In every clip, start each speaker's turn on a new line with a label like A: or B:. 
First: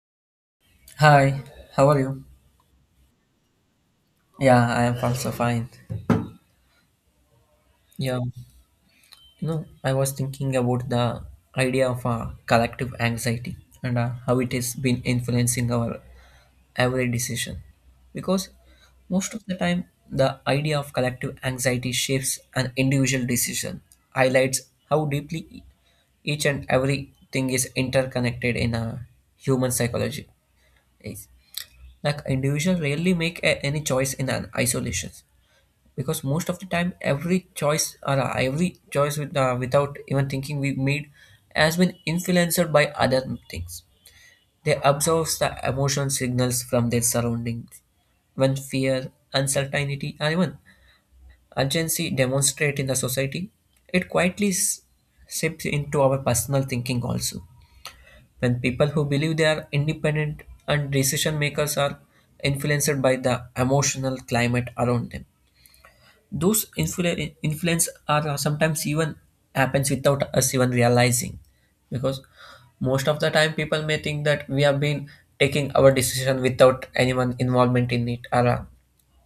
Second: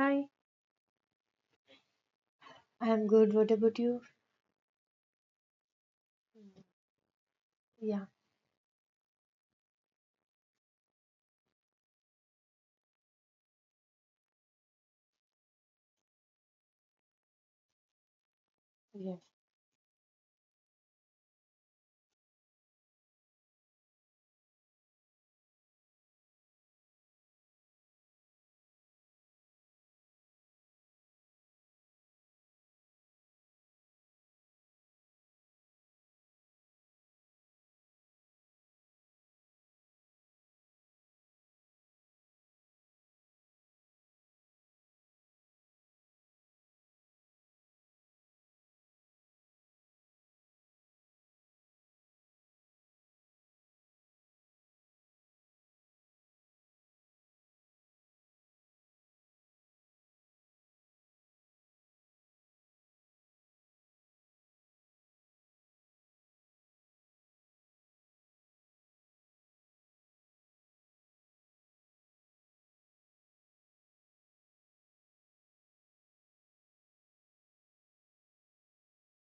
A: Hi,
B: Hi, how are you?
A: I'm good. What about you?
B: Yeah, I am also fine.
A: Yeah,
B: Yeah, you know, I was thinking about the idea of collective anxiety and how it has been influencing our every decision. Because
A: yes.
B: most of the time, the idea of collective anxiety shapes an individual decision, highlights how deeply each and everything is interconnected in a human psychology. Is like individual rarely make a, any choice in an isolation because most of the time every choice or every choice with, without even thinking we made has been influenced by other things. They observe the emotional signals from their surroundings. When fear, uncertainty, or even urgency demonstrate in the society, it quietly seeps into our personal thinking also. When people who believe they are independent and decision makers are influenced by the emotional climate around them, those influence are sometimes even happens without us even realizing, because most of the time people may think that we have been taking our decision without anyone involvement in it or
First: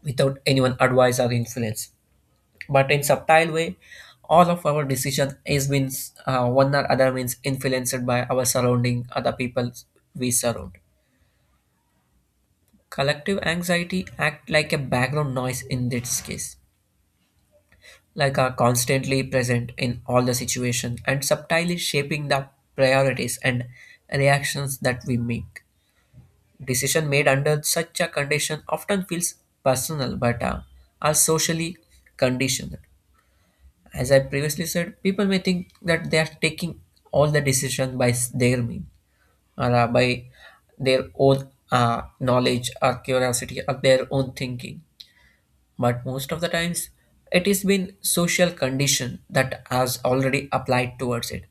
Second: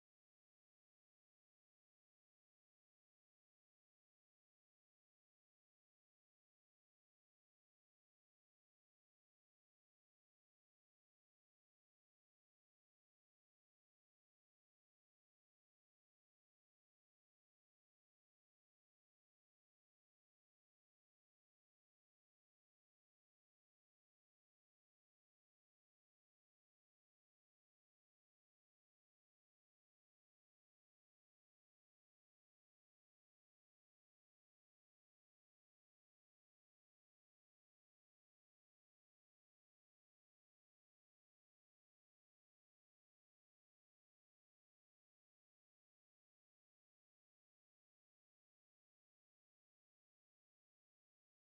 B: without anyone advice or influence. But in subtle way, all of our decision is been one or other means influenced by our surrounding, other people we surround. Collective anxiety act like a background noise in this case, like are constantly present in all the situations and subtly shaping the priorities and reactions that we make. Decision made under such a condition often feels personal but are socially conditioned. As I previously said, people may think that they are taking all the decision by their mean or by their own knowledge or curiosity or their own thinking, but most of the times it has been social condition that has already applied towards it.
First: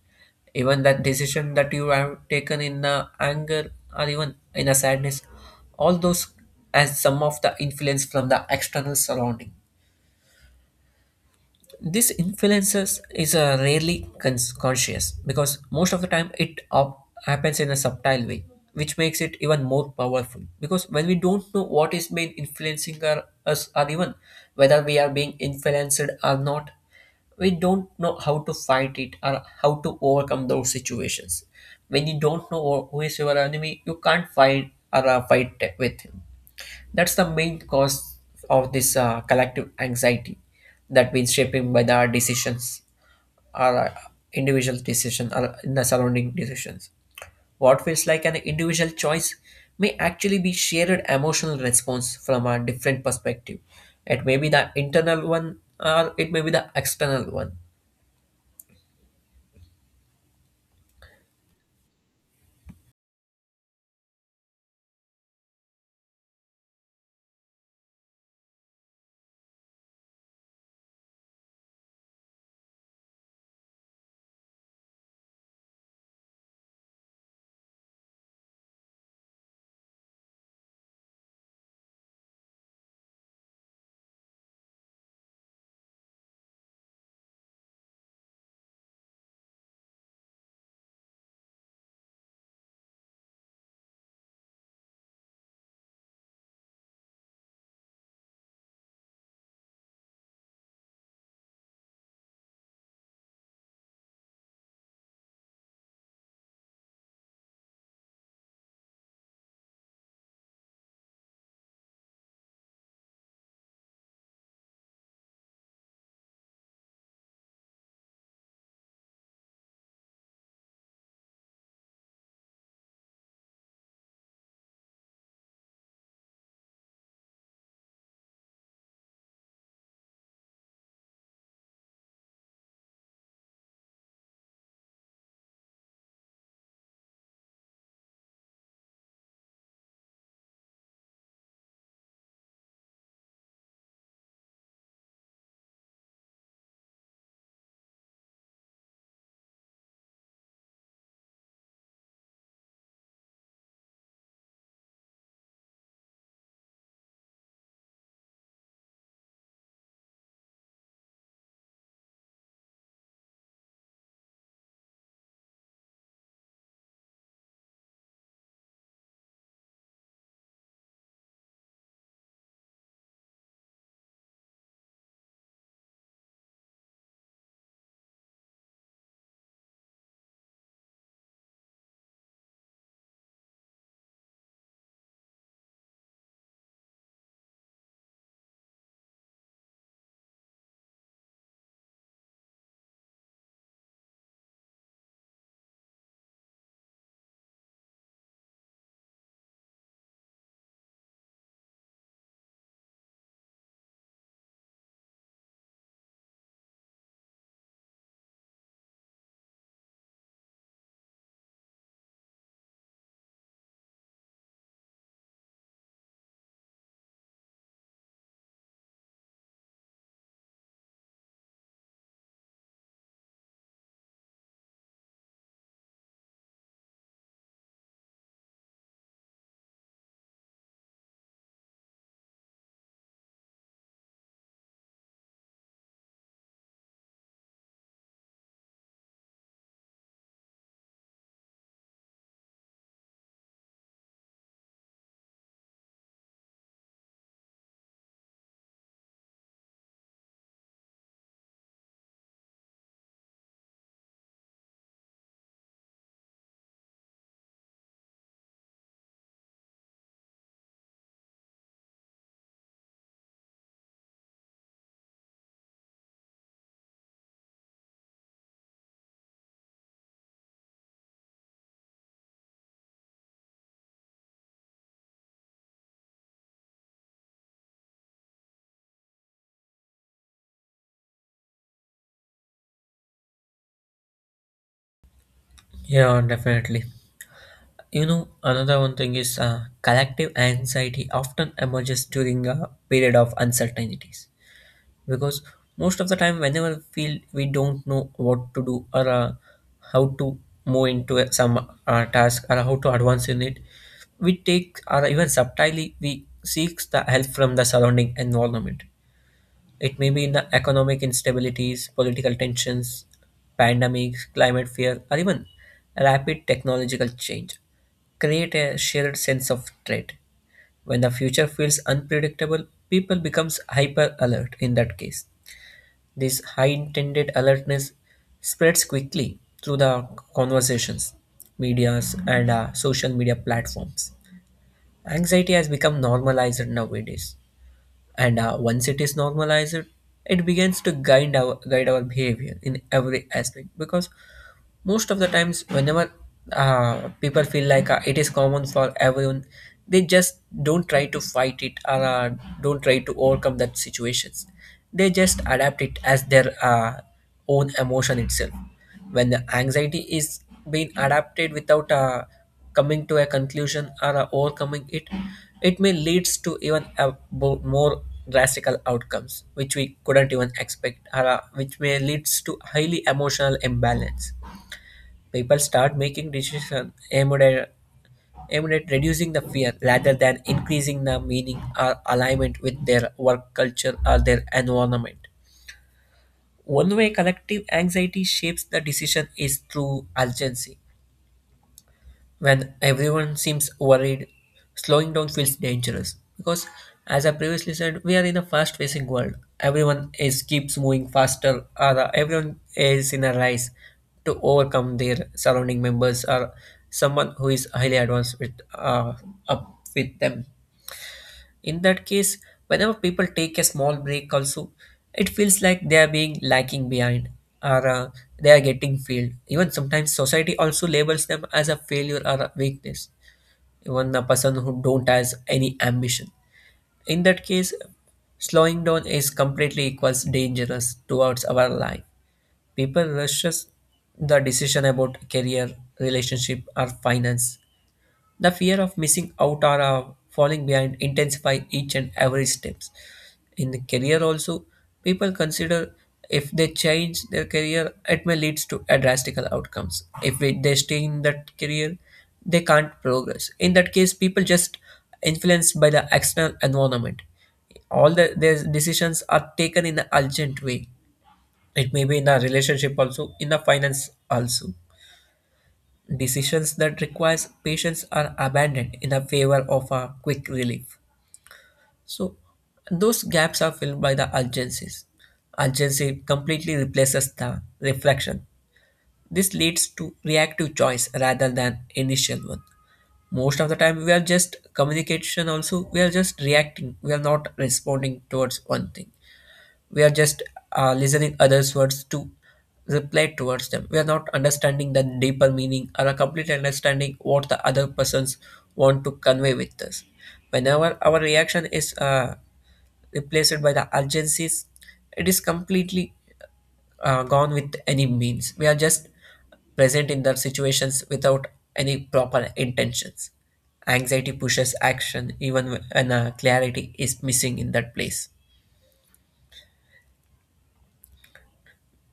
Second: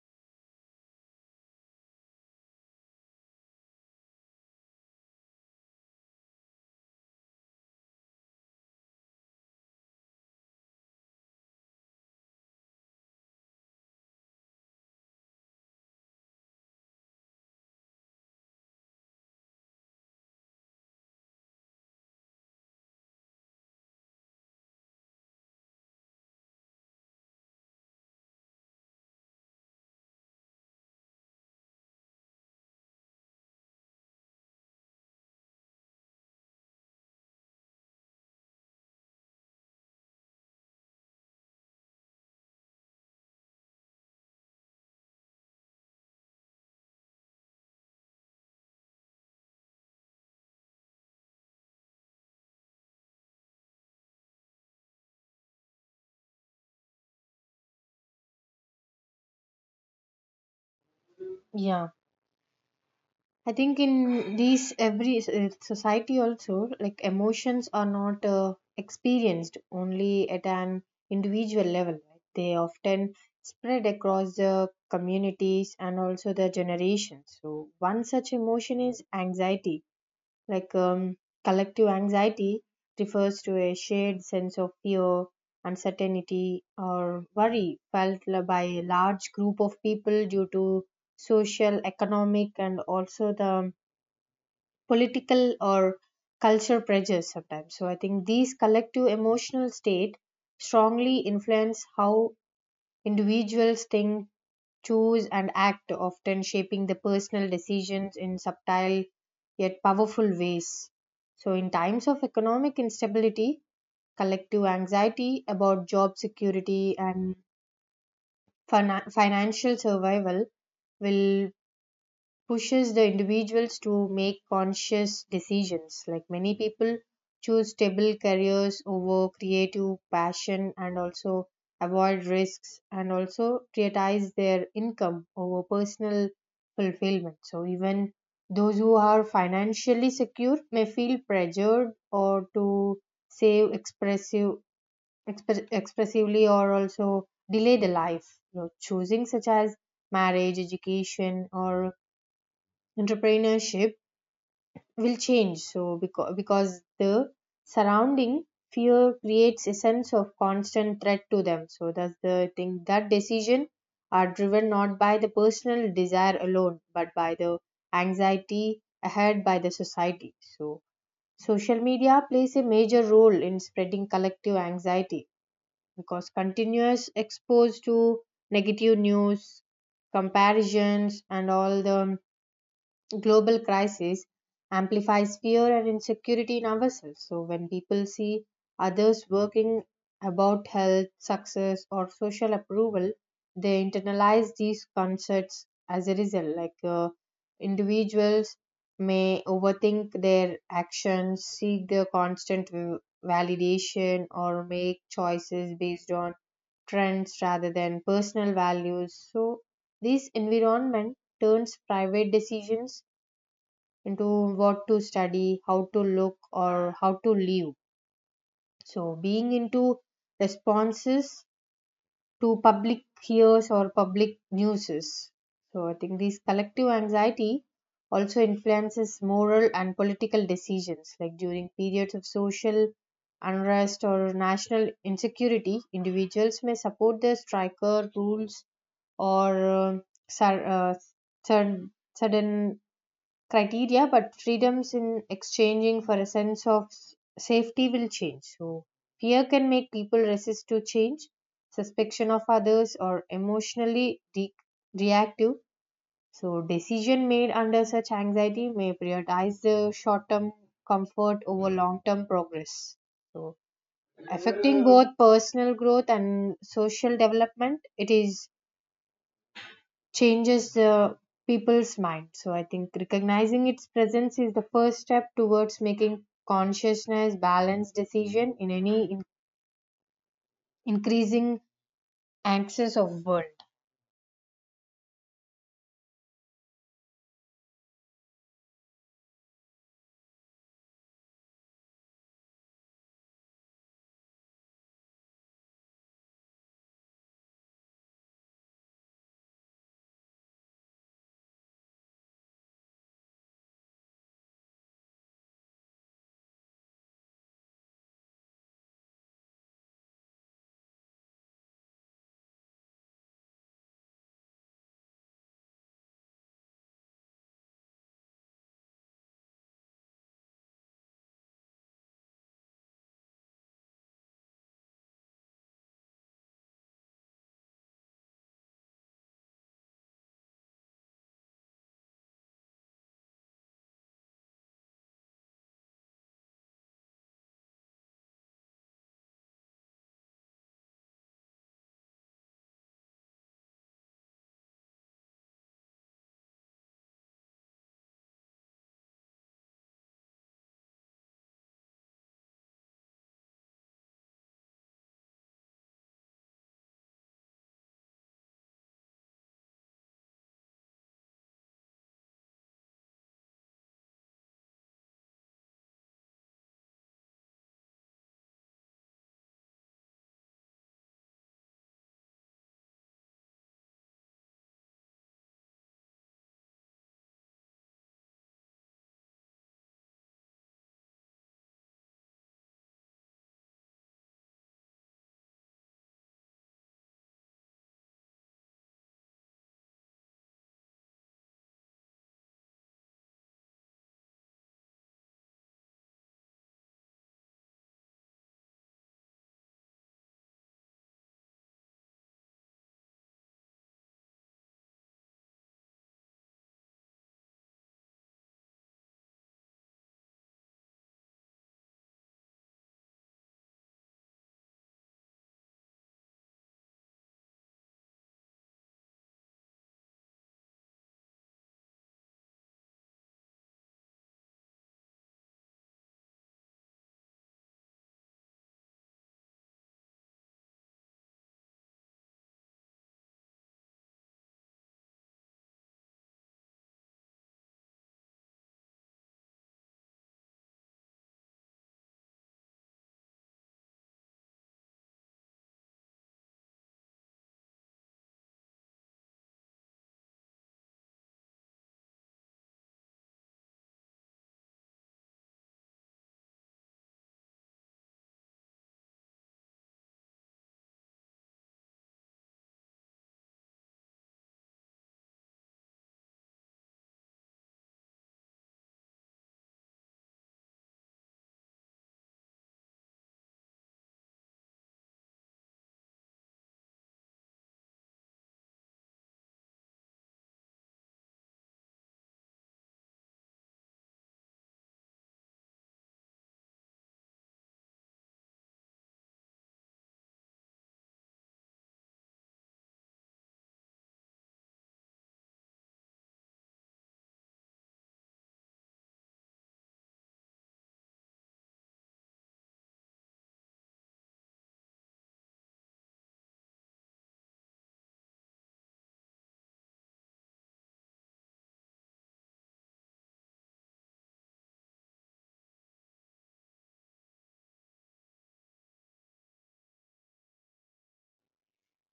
B: Even that decision that you have taken in anger or even in a sadness, all those as some of the influence from the external surrounding. This influences is rarely conscious because most of the time it happens in a subtle way, which makes it even more powerful, because when we don't know what is being influencing our, us, or even whether we are being influenced or not, we don't know how to fight it or how to overcome those situations. When you don't know who is your enemy, you can't fight or fight with him. That's the main cause of this collective anxiety that means shaping by the decisions or individual decision or in the surrounding decisions. What feels like an individual choice may actually be shared emotional response from a different perspective. It may be the internal one or it may be the external one.
A: Yeah. I think in these every society also, like emotions are not experienced only at an individual level. Right? They often spread across the communities and also the generations. So one such emotion is anxiety. Like collective anxiety refers to a shared sense of fear, uncertainty, or worry felt by a large group of people due to social, economic, and also the political or culture pressures sometimes. So I think these collective emotional state strongly influence how individuals think, choose, and act, often shaping the personal decisions in subtle yet powerful ways. So, in times of economic instability, collective anxiety about job security and financial survival will pushes the individuals to make conscious decisions. Like many people choose stable careers over creative passion, and also avoid risks, and also prioritize their income over personal fulfillment. So even those who are financially secure may feel pressured or to save expressive, expressively, or also delay the life. You know, choosing such as marriage, education, or entrepreneurship will change, so because the surrounding fear creates a sense of constant threat to them, so that's the thing that decision are driven not by the personal desire alone, but by the anxiety ahead by the society. So social media plays a major role in spreading collective anxiety because continuous exposed to negative news, comparisons, and all the global crisis amplifies fear and insecurity in ourselves. So, when people see others working about health, success, or social approval, they internalize these concepts as a result. Like individuals may overthink their actions, seek their constant validation, or make choices based on trends rather than personal values. So, this environment turns private decisions into what to study, how to look, or how to live. So, being into responses to public hears or public newses. So, I think this collective anxiety also influences moral and political decisions, like during periods of social unrest or national insecurity, individuals may support their striker rules or sur- uh, sud- sudden criteria, but freedoms in exchanging for a sense of safety will change. So, fear can make people resist to change, suspicion of others, or emotionally reactive. So, decision made under such anxiety may prioritize the short term comfort over long term progress. So, affecting both personal growth and social development, it is changes the people's mind. So I think recognizing its presence is the first step towards making consciousness balanced decision in any increasing anxious of world.
B: Yeah, definitely. You know, another one thing is collective anxiety often emerges during a period of uncertainties, because most of the time whenever we feel we don't know what to do or how to move into some task or how to advance in it, we take or even subtly we seek the help from the surrounding environment. It may be in the economic instabilities, political tensions, pandemics, climate fear, or even rapid technological change create a shared sense of threat. When the future feels unpredictable, people becomes hyper alert. In that case, this high-intended alertness spreads quickly through the conversations, medias, and social media platforms. Anxiety has become normalized nowadays, and once it is normalized, it begins to guide our behavior in every aspect, because most of the times whenever people feel like it is common for everyone, they just don't try to fight it or don't try to overcome that situations. They just adapt it as their own emotion itself. When the anxiety is being adapted without coming to a conclusion or overcoming it, it may leads to even a more drastical outcomes which we couldn't even expect or which may leads to highly emotional imbalance. People start making decisions aimed at reducing the fear rather than increasing the meaning or alignment with their work culture or their environment. One way collective anxiety shapes the decision is through urgency. When everyone seems worried, slowing down feels dangerous because, as I previously said, we are in a fast-paced world. Everyone is keeps moving faster, or everyone is in a race to overcome their surrounding members or someone who is highly advanced with up with them. In that case, whenever people take a small break, also, it feels like they are being lacking behind or they are getting failed. Even sometimes society also labels them as a failure or a weakness, even the person who don't has any ambition. In that case, slowing down is completely equals dangerous towards our life. People rushes the decision about career, relationship, or finance. The fear of missing out or falling behind intensify each and every steps in the career also. People consider if they change their career it may leads to a drastical outcomes. If they stay in that career, they can't progress. In that case, people just influenced by the external environment. All the their decisions are taken in an urgent way. It may be in a relationship also, in the finance also. Decisions that requires patience are abandoned in a favor of a quick relief, so those gaps are filled by the urgencies. Urgency completely replaces the reflection. This leads to reactive choice rather than initial one. Most of the time we are just communication, also we are just reacting. We are not responding towards one thing. We are just listening others words to reply towards them. We are not understanding the deeper meaning or a complete understanding what the other persons want to convey with us. Whenever our reaction is replaced by the urgencies, it is completely gone with any means. We are just present in the situations without any proper intentions. Anxiety pushes action even when clarity is missing in that place.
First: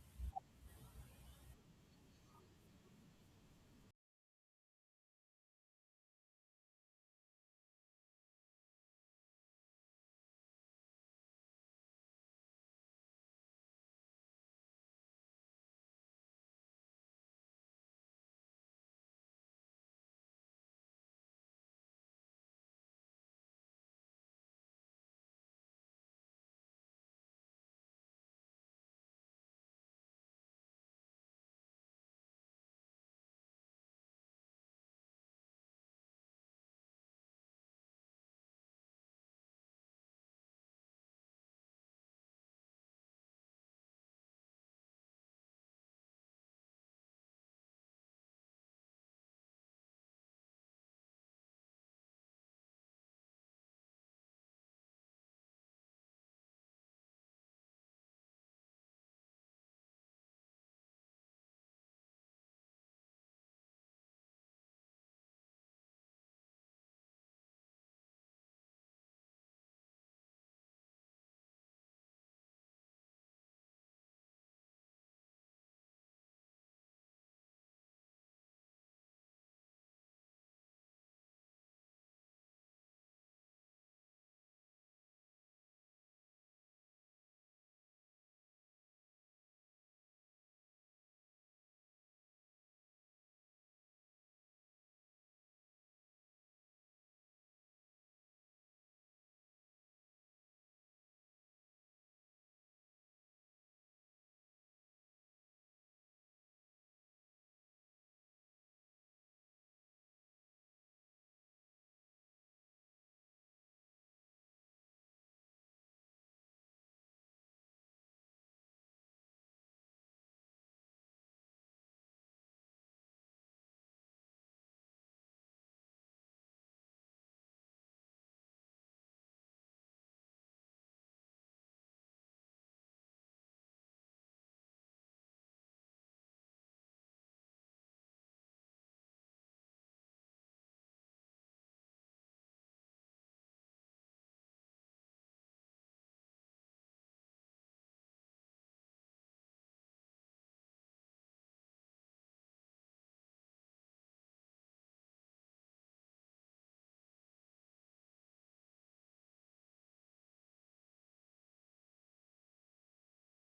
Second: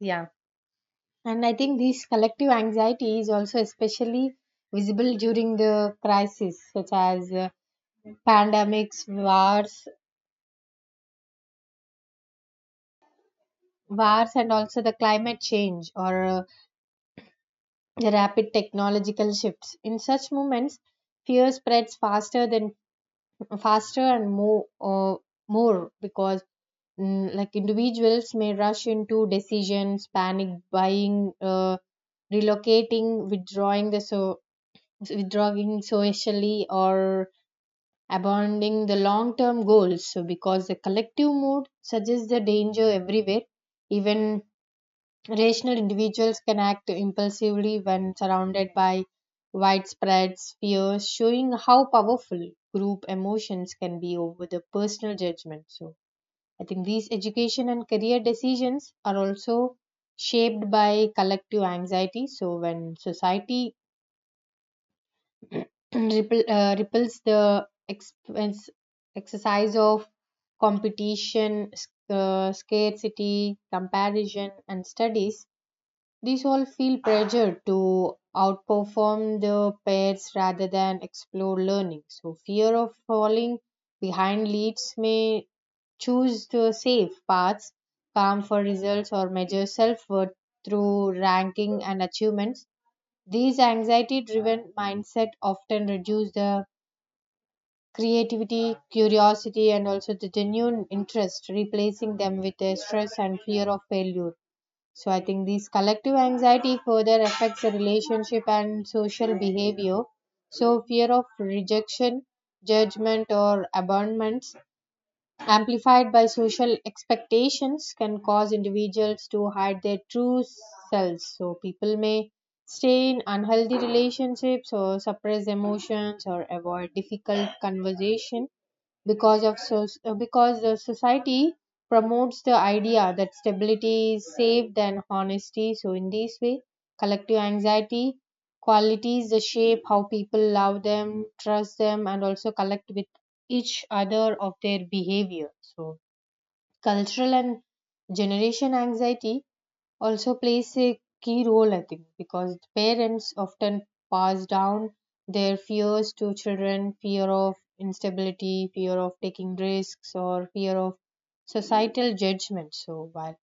A: Yeah. And I think this collective anxiety is also especially visible during the crisis such as pandemics, wars and also the climate change, or the rapid technological shifts. In such moments, fear spreads faster and more because like individuals may rush into decisions, panic buying, relocating, withdrawing socially, or abandoning the long term goals, so because the collective mood suggests the danger everywhere. Even rational individuals can act impulsively when surrounded by widespread fears, showing how powerful group emotions can be over the personal judgment. So, I think these education and career decisions are also shaped by collective anxiety. So, when society repels the expense, exercise of competition, scarcity, comparison, and studies, these all feel pressured to outperform the peers rather than explore learning. So, fear of falling behind leads may choose the safe paths, calm for results, or measure self worth through ranking and achievements. These anxiety driven mindset often reduce the creativity, curiosity, and also the genuine interest, replacing them with a stress and fear of failure. So I think this collective anxiety further affects the relationship and social behavior. So fear of rejection, judgment, or abandonment, amplified by social expectations, can cause individuals to hide their true selves. So people may stay in unhealthy relationships, or suppress emotions, or avoid difficult conversation, because of so because the society promotes the idea that stability is safe than honesty. So in this way, collective anxiety qualities that shape how people love them, trust them, and also collect with each other of their behavior. So cultural and generation anxiety also plays a key role, I think, because parents often pass down their fears to children: fear of instability, fear of taking risks, or fear of societal judgment. So, while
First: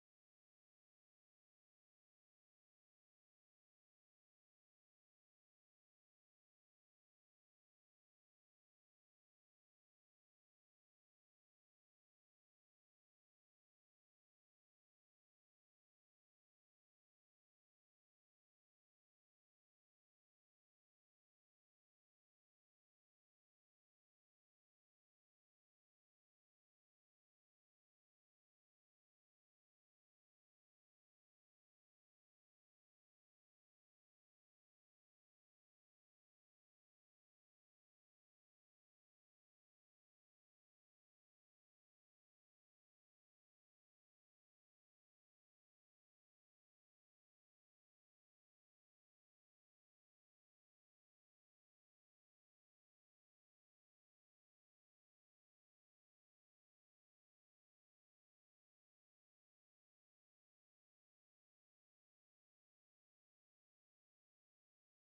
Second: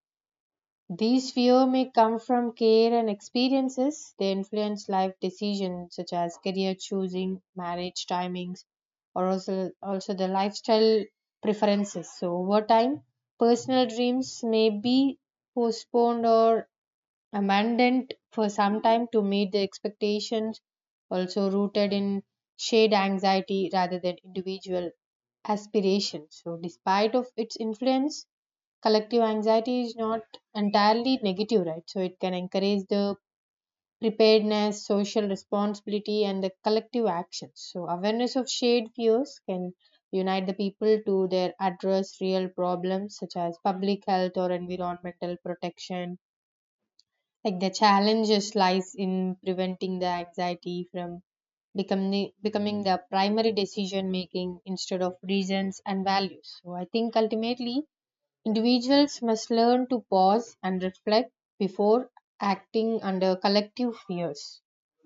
A: these fear may come from care and experiences, they influence life decisions such as career choosing, marriage timings, or also the lifestyle preferences. So, over time, personal dreams may be postponed or abandoned for some time to meet the expectations, also rooted in shared anxiety rather than individual aspiration. So, despite of its influence, collective anxiety is not entirely negative, right? So, it can encourage the preparedness, social responsibility, and the collective actions. So, awareness of shared fears can unite the people to their address real problems such as public health or environmental protection, like the challenges lies in preventing the anxiety from becoming the primary decision making instead of reasons and values. So I think ultimately individuals must learn to pause and reflect before acting under collective fears.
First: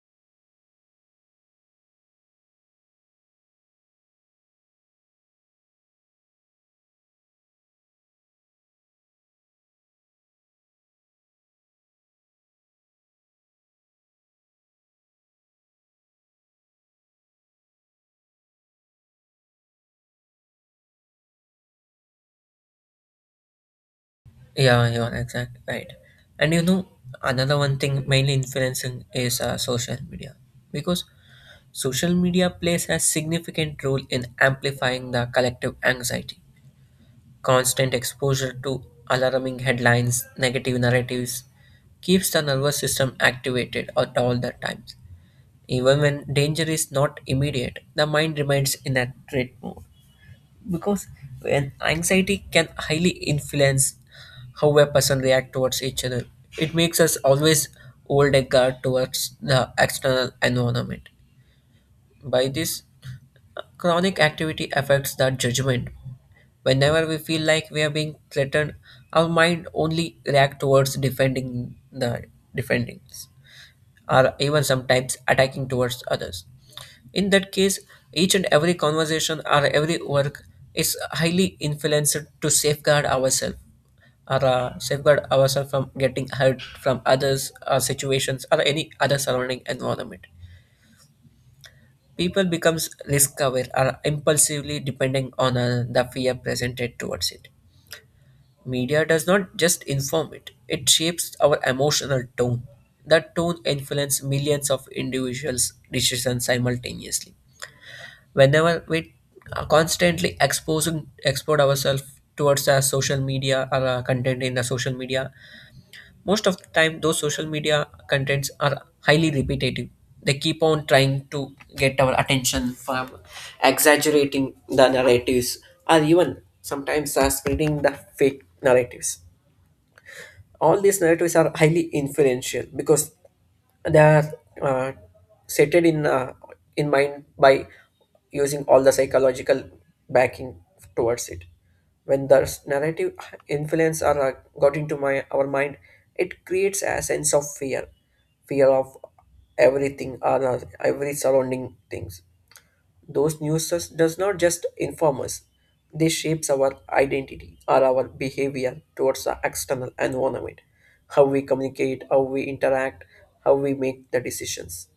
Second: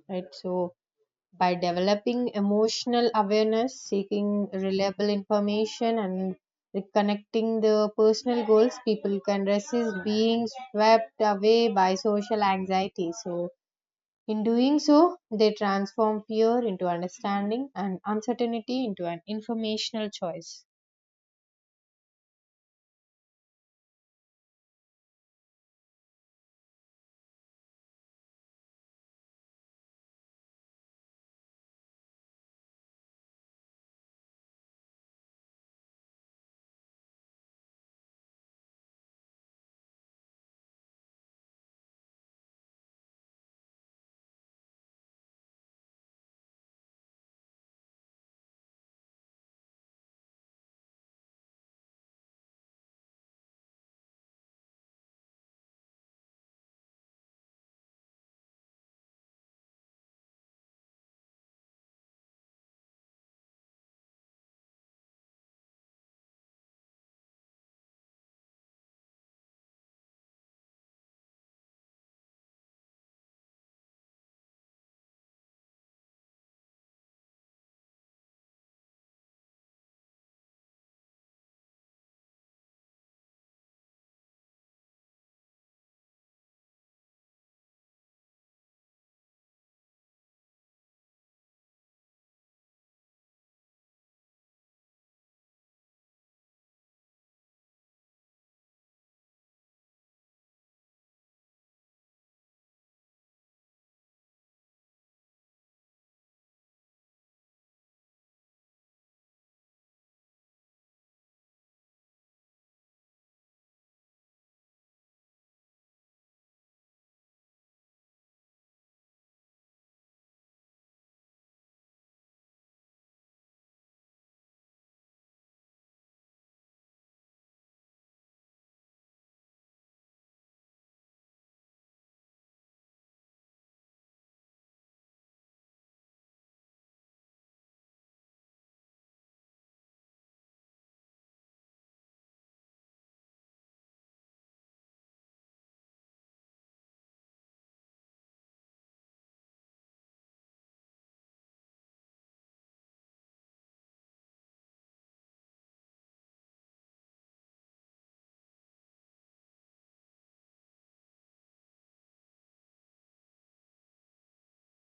A: Right. So by developing emotional awareness, seeking reliable information, and reconnecting the personal goals, people can resist being swept away by social anxiety. So, in doing so, they transform fear into understanding and uncertainty into an informational choice.
B: Yeah, you're exact right. And you know, another one thing mainly influencing is social media, because social media plays a significant role in amplifying the collective anxiety. Constant exposure to alarming headlines, negative narratives keeps the nervous system activated at all the times. Even when danger is not immediate, the mind remains in a threat mode, because when anxiety can highly influence how a person react towards each other, it makes us always hold a guard towards the external environment. By this chronic activity affects that judgment. Whenever we feel like we are being threatened, our mind only react towards defending or even sometimes attacking towards others. In that case, each and every conversation or every work is highly influenced to safeguard ourselves or safeguard ourselves from getting hurt from others or situations or any other surrounding environment. People becomes risk aware or impulsively depending on the fear presented towards it. Media does not just inform it, it shapes our emotional tone. That tone influences millions of individuals' decisions simultaneously. Whenever we are constantly exposing expose ourselves towards our social media or our content in the social media, most of the time those social media contents are highly repetitive. They keep on trying to get our attention from exaggerating the narratives or even sometimes spreading the fake narratives. All these narratives are highly influential because they are uh, set in mind by using all the psychological backing towards it. When the narrative influence are got into my our mind, it creates a sense of fear, fear of everything or every surrounding things. Those news does not just inform us, they shapes our identity or our behavior towards the external environment, how we communicate, how we interact, how we make the decisions.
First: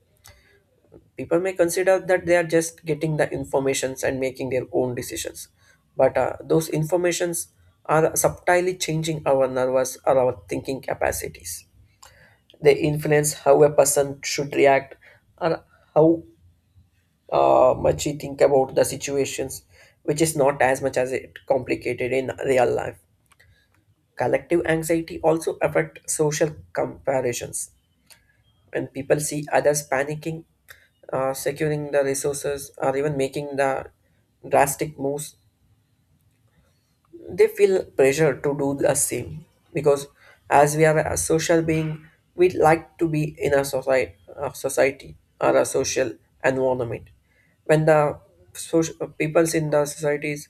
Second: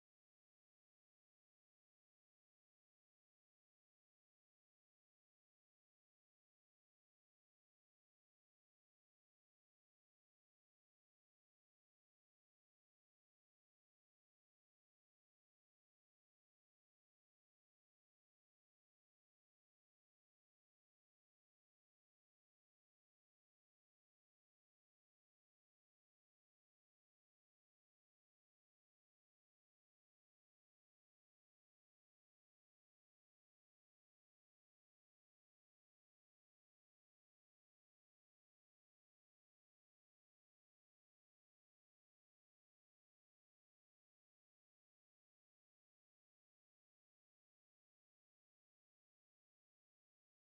B: People may consider that they are just getting the informations and making their own decisions, but those informations are subtly changing our nervous or our thinking capacities. They influence how a person should react or how much we think about the situations, which is not as much as it complicated in real life. Collective anxiety also affect social comparisons. When people see others panicking, securing the resources, or even making the drastic moves, they feel pressure to do the same, because as we are a social being, we like to be in a society, a society, or a social environment. When the social peoples in the societies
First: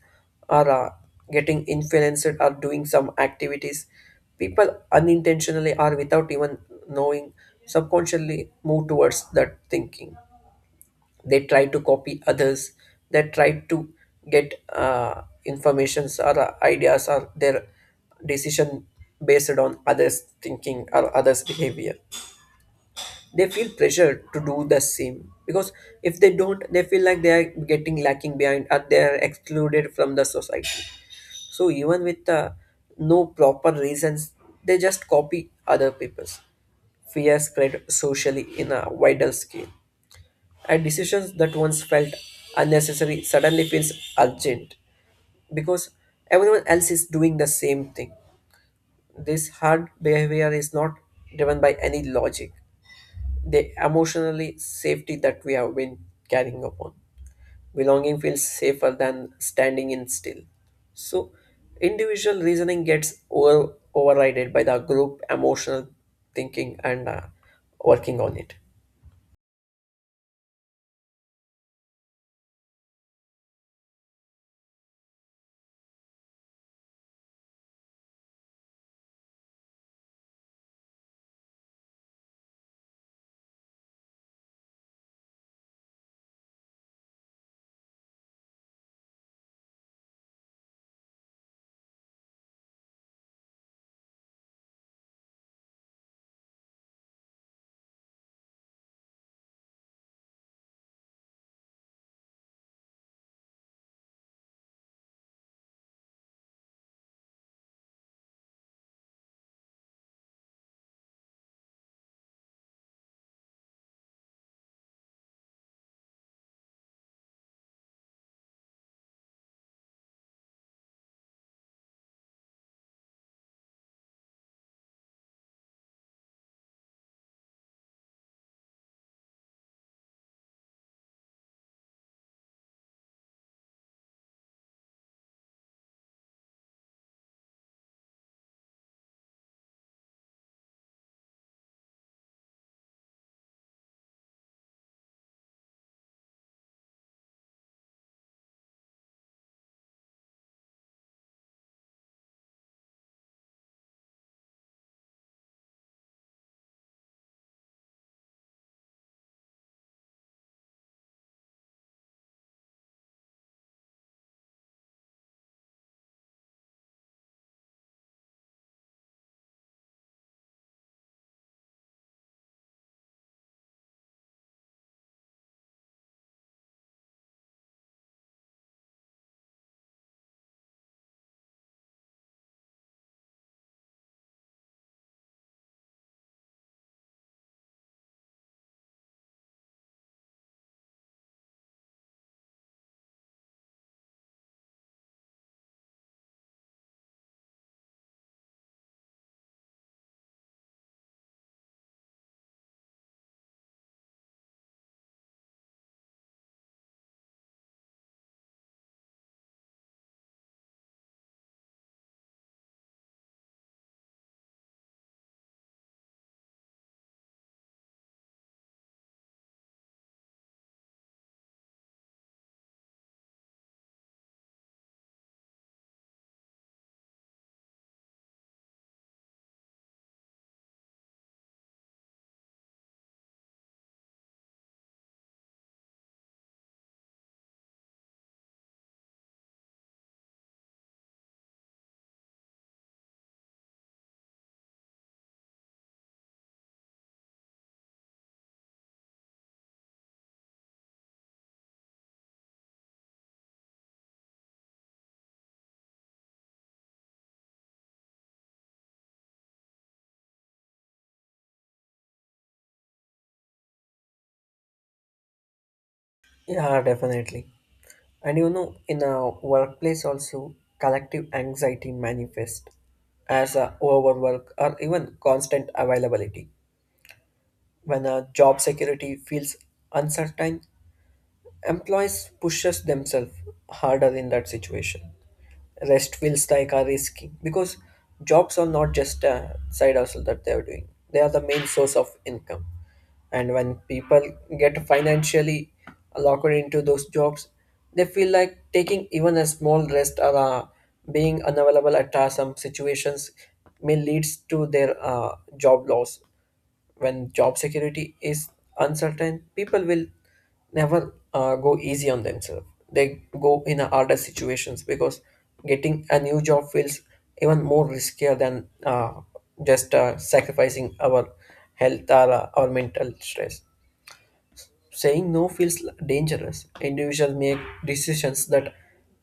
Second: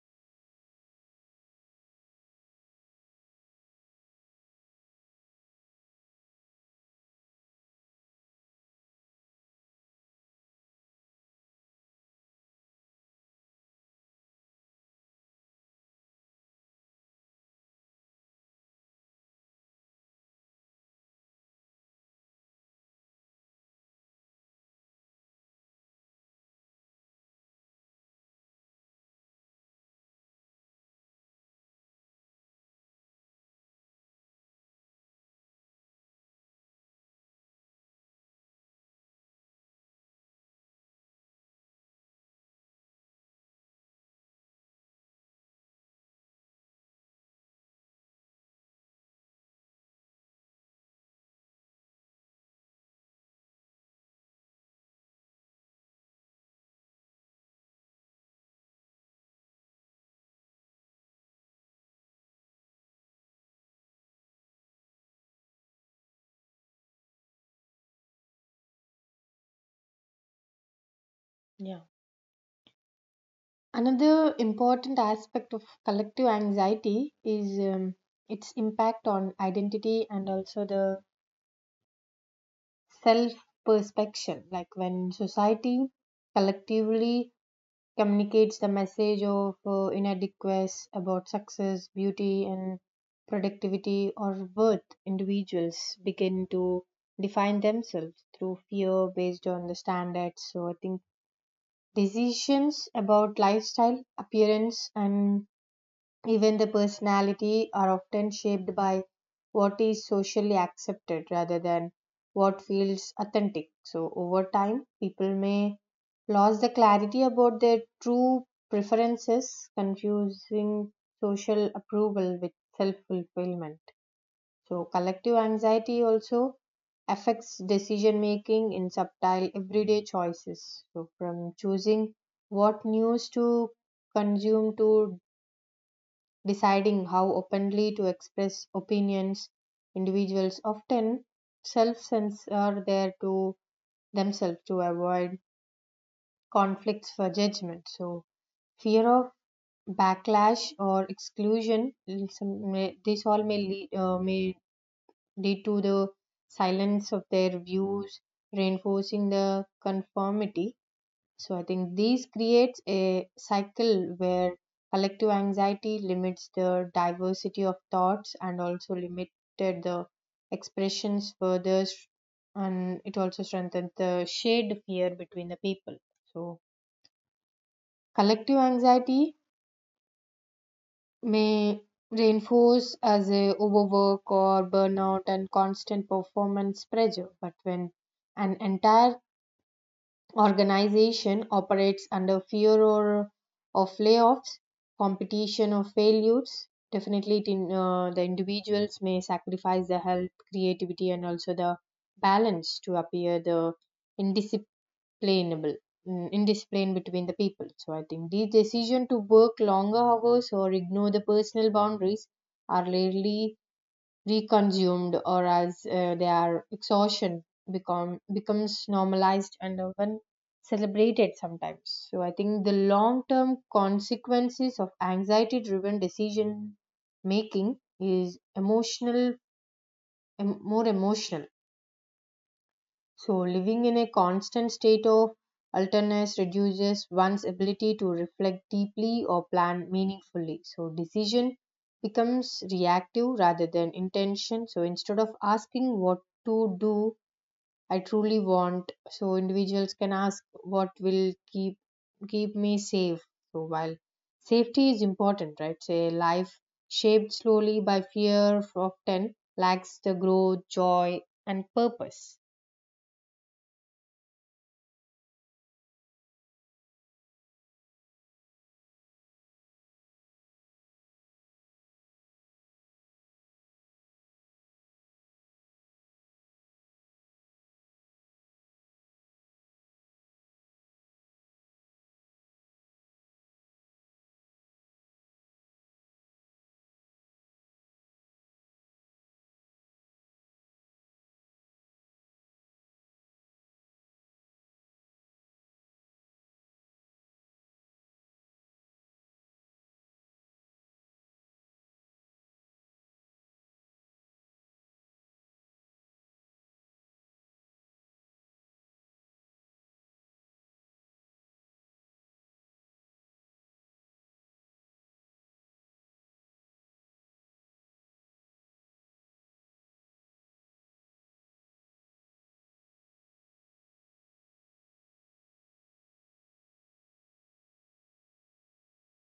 B: are getting influenced or doing some activities, people unintentionally or without even knowing subconsciously move towards that thinking. They try to copy others, they try to get informations or ideas or their decision based on others thinking or others behavior. They feel pressure to do the same, because if they don't, they feel like they are getting lacking behind or they are excluded from the society. So even with no proper reasons, they just copy other people's fear spread socially in a wider scale, and decisions that once felt unnecessary suddenly feels urgent because everyone else is doing the same thing. This hard behavior is not driven by any logic. The emotionally safety that we have been carrying upon. Belonging feels safer than standing in still. So individual reasoning gets overrided by the group emotional thinking and working on it.
A: Yeah. Another important aspect of collective anxiety is its impact on identity and also the self perspection, like when society collectively communicates the message of inadequacy about success, beauty, and productivity, or worth, individuals begin to define themselves through fear based on the standards. So I think decisions about lifestyle, appearance, and even the personality are often shaped by what is socially accepted rather than what feels authentic. So over time, people may lose the clarity about their true preferences, confusing social approval with self-fulfillment. So collective anxiety also affects decision making in subtle everyday choices. So from choosing what news to consume to deciding how openly to express opinions. Individuals often self censor their to themselves to avoid conflicts for judgment. So fear of backlash or exclusion. This all may may lead to the silence of their views, reinforcing the conformity. So I think these creates a cycle where collective anxiety limits the diversity of thoughts, and also limited the expressions further, and it also strengthens the shared fear between the people. So collective anxiety may reinforce as a overwork or burnout and constant performance pressure, but when an entire organization operates under fear or of layoffs, competition, or failures. Definitely, the individuals may sacrifice their health, creativity, and also the balance to appear the indisciplinable, indiscipline between the people. So, I think the decision to work longer hours or ignore the personal boundaries are rarely reconsumed or as their exhaustion becomes normalized and even celebrated sometimes. So I think the long term consequences of anxiety driven decision making is emotional, more emotional. So, living in a constant state of alertness reduces one's ability to reflect deeply or plan meaningfully. So, decision becomes reactive rather than intention. So, instead of asking what to do, I truly want. So, individuals can ask what will keep me safe. So, while safety is important, right? Say, life shaped slowly by fear often lacks the growth, joy, and purpose.
B: Yeah, definitely. And you know, in a workplace also, collective anxiety manifests as a overwork or even constant availability. When a job security feels uncertain, employees pushes themselves harder in that situation. Rest feels like a risky, because jobs are not just a side hustle that they are doing; they are the main source of income, and when people get financially locked into those jobs, they feel like taking even a small rest or being unavailable at some situations may leads to their job loss. When job security is uncertain, people will never go easy on themselves. They go in a harder situations, because getting a new job feels even more riskier than just sacrificing our health or our mental stress. Saying no feels dangerous. Individuals make decisions that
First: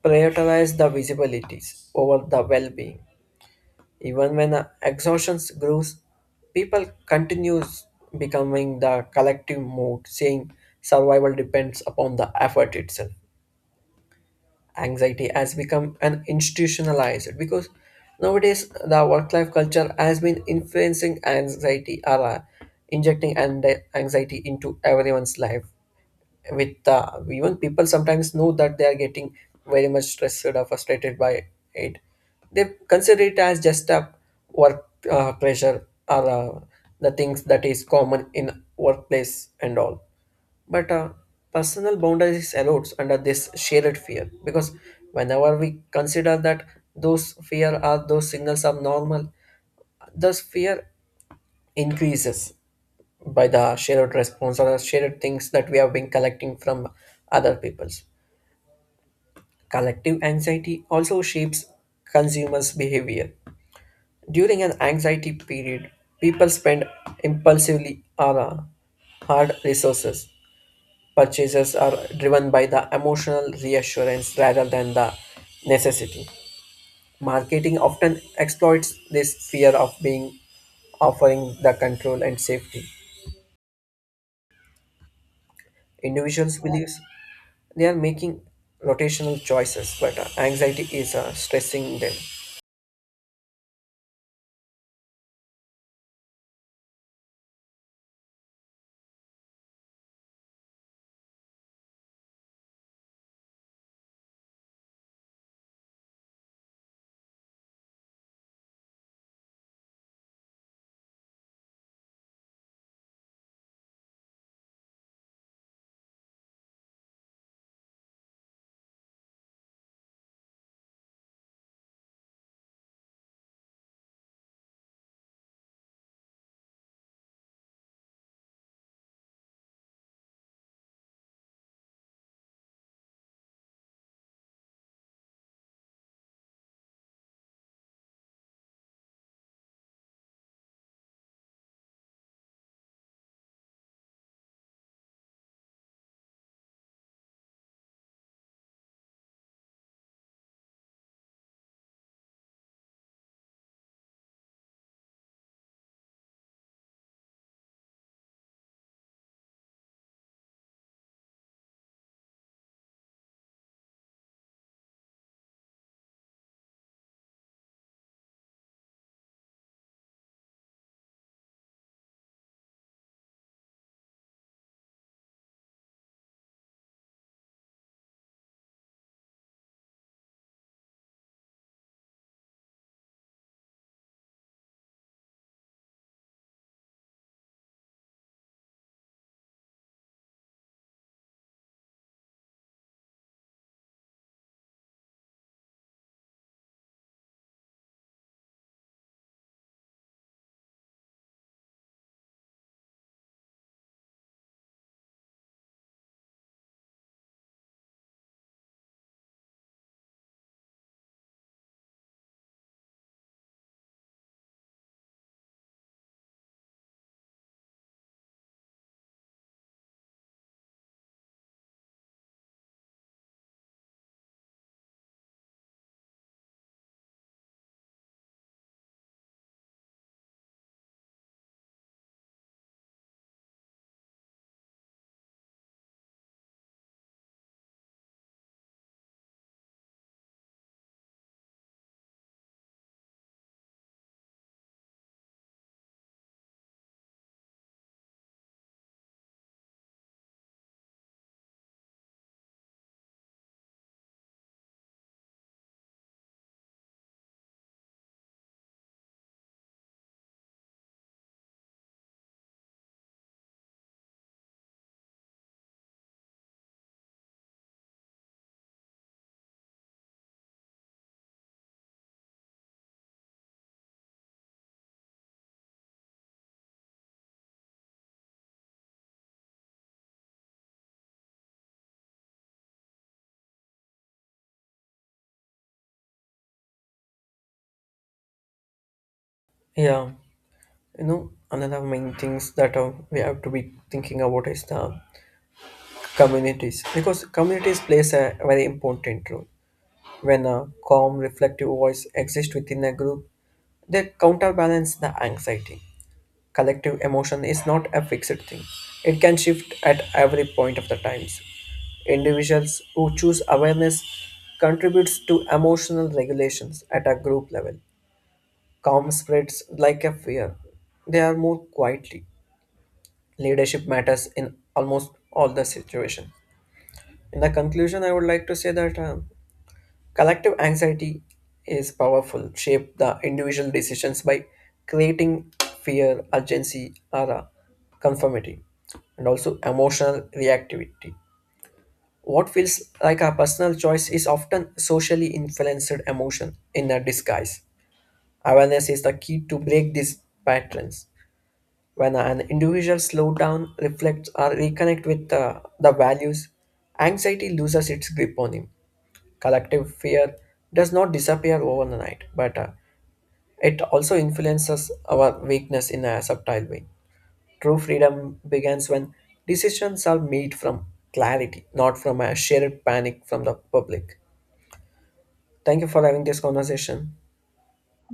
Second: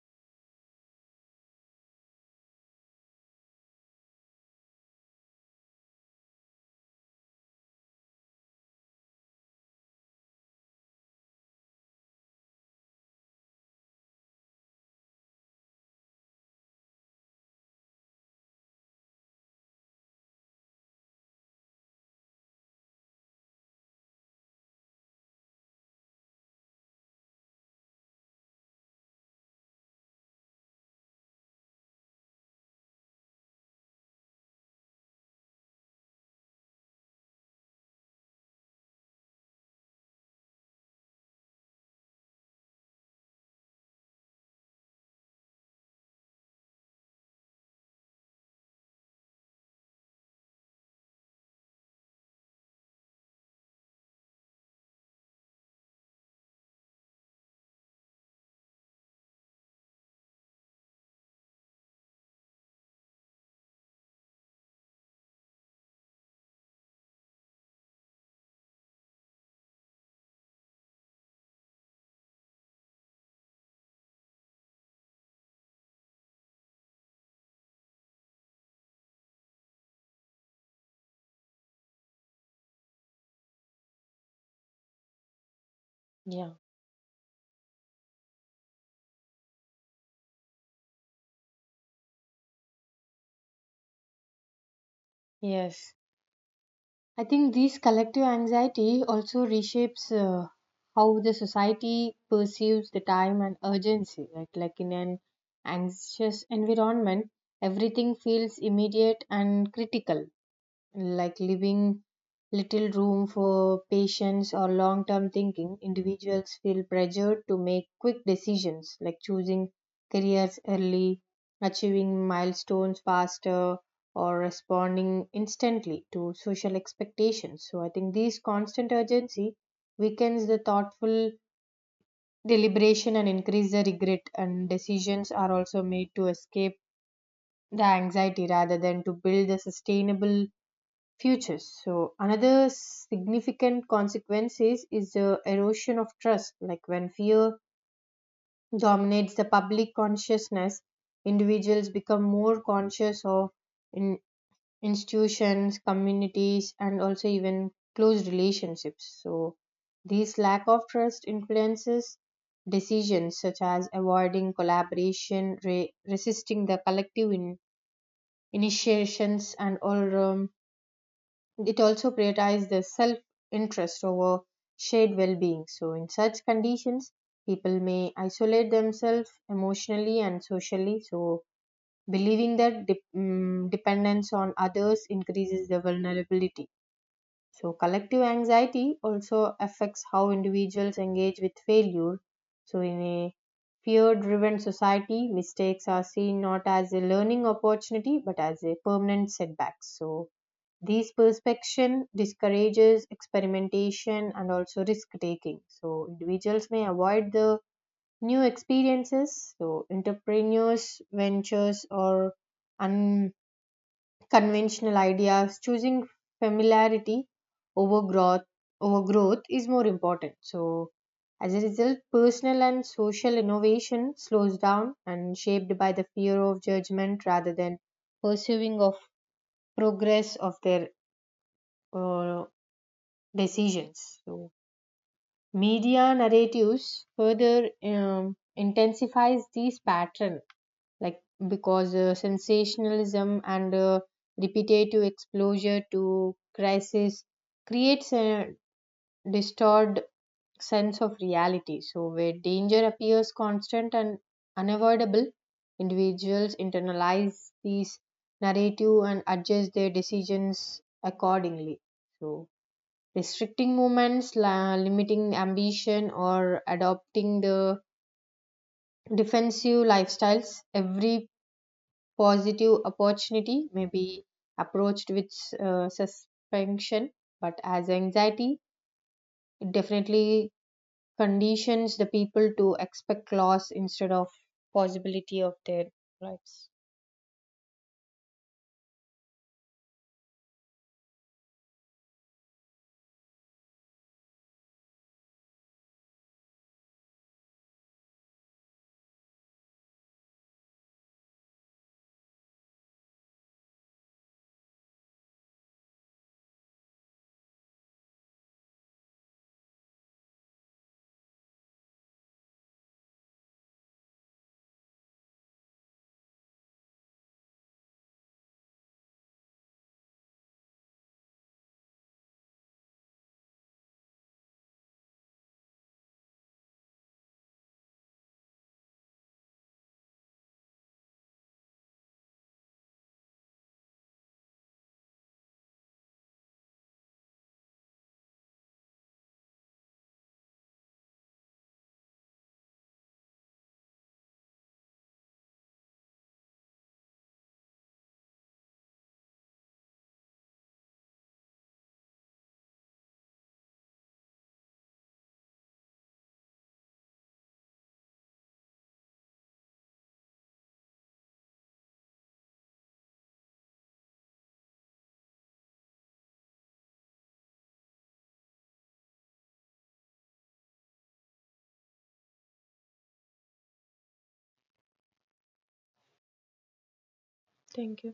B: prioritize the visibilities over the well-being. Even when exhaustion grows, people continues becoming the collective mode, saying survival depends upon the effort itself. Anxiety has become an institutionalized, because nowadays the work-life culture has been influencing anxiety or injecting and anxiety into everyone's life. With even people sometimes know that they are getting very much stressed or frustrated by it, they consider it as just a work pressure or uh, the things that is common in workplace and all. But personal boundaries erodes under this shared fear, because whenever we consider that those fear are those signals are normal, thus fear increases by the shared response or the shared things that we have been collecting from other peoples. Collective anxiety also shapes consumers' behavior. During an anxiety period, people spend impulsively on hard resources. Purchases are driven by the emotional reassurance rather than the necessity. Marketing often exploits this fear of being offering the control and safety.
A: Yeah.
B: Individuals believe they are making rotational choices, but anxiety is stressing them.
A: Yes, I think this collective anxiety also reshapes how the society perceives the time and urgency. Right? Like in an anxious environment, everything feels immediate and critical, like leaving little room for patience or long term thinking. Individuals feel pressured to make quick decisions, like choosing careers early, achieving milestones faster, or responding instantly to social expectations. So, I think this constant urgency weakens the thoughtful deliberation and increase the regret, and decisions are also made to escape the anxiety rather than to build a sustainable futures. So another significant consequence is the erosion of trust. Like when fear dominates the public consciousness, individuals become more conscious of in institutions, communities, and also even close relationships. So this lack of trust influences decisions such as avoiding collaboration, resisting the collective initiations, and all. It also prioritizes their self interest over shared well being. So, in such conditions, people may isolate themselves emotionally and socially. So, believing that dependence on others increases their vulnerability. So, collective anxiety also affects how individuals engage with failure. So, in a fear driven society, mistakes are seen not as a learning opportunity but as a permanent setback. So, these perspection discourages experimentation and also risk taking. So individuals may avoid the new experiences. So entrepreneurs, ventures, or unconventional ideas, choosing familiarity over growth, overgrowth is more important. So as a result, personal and social innovation slows down and shaped by the fear of judgment rather than pursuing of progress of their uh, decisions. So media narratives further intensifies these pattern, like because sensationalism and repetitive exposure to crisis creates a distorted sense of reality. So where danger appears constant and unavoidable, individuals internalize these narrative and adjust their decisions accordingly. So restricting movements, limiting ambition, or adopting the defensive lifestyles. Every positive opportunity may be approached with suspension, but as anxiety, it definitely conditions the people to expect loss instead of possibility of their lives.
B: Yeah. You know, another main things that we have to be thinking about is the communities, because communities plays a very important role. When a calm reflective voice exists within a group, they counterbalance the anxiety. Collective emotion is not a fixed thing, it can shift at every point of the times. Individuals who choose awareness contributes to emotional regulations at a group level. Calm spreads like a fear, they are more quietly. Leadership matters in almost all the situation. In the conclusion, I would like to say that collective anxiety is powerful, shape the individual decisions by creating fear, urgency, or conformity, and also emotional reactivity. What feels like a personal choice is often socially influenced emotion in a disguise. Awareness is the key to break these patterns. When an individual slows down, reflects, or reconnects with the values, anxiety loses its grip on him. Collective fear does not disappear overnight, but it also influences our weakness in a subtle way. True freedom begins when decisions are made from clarity, not from a shared panic from the public. Thank you for having this conversation.
A: Thank you.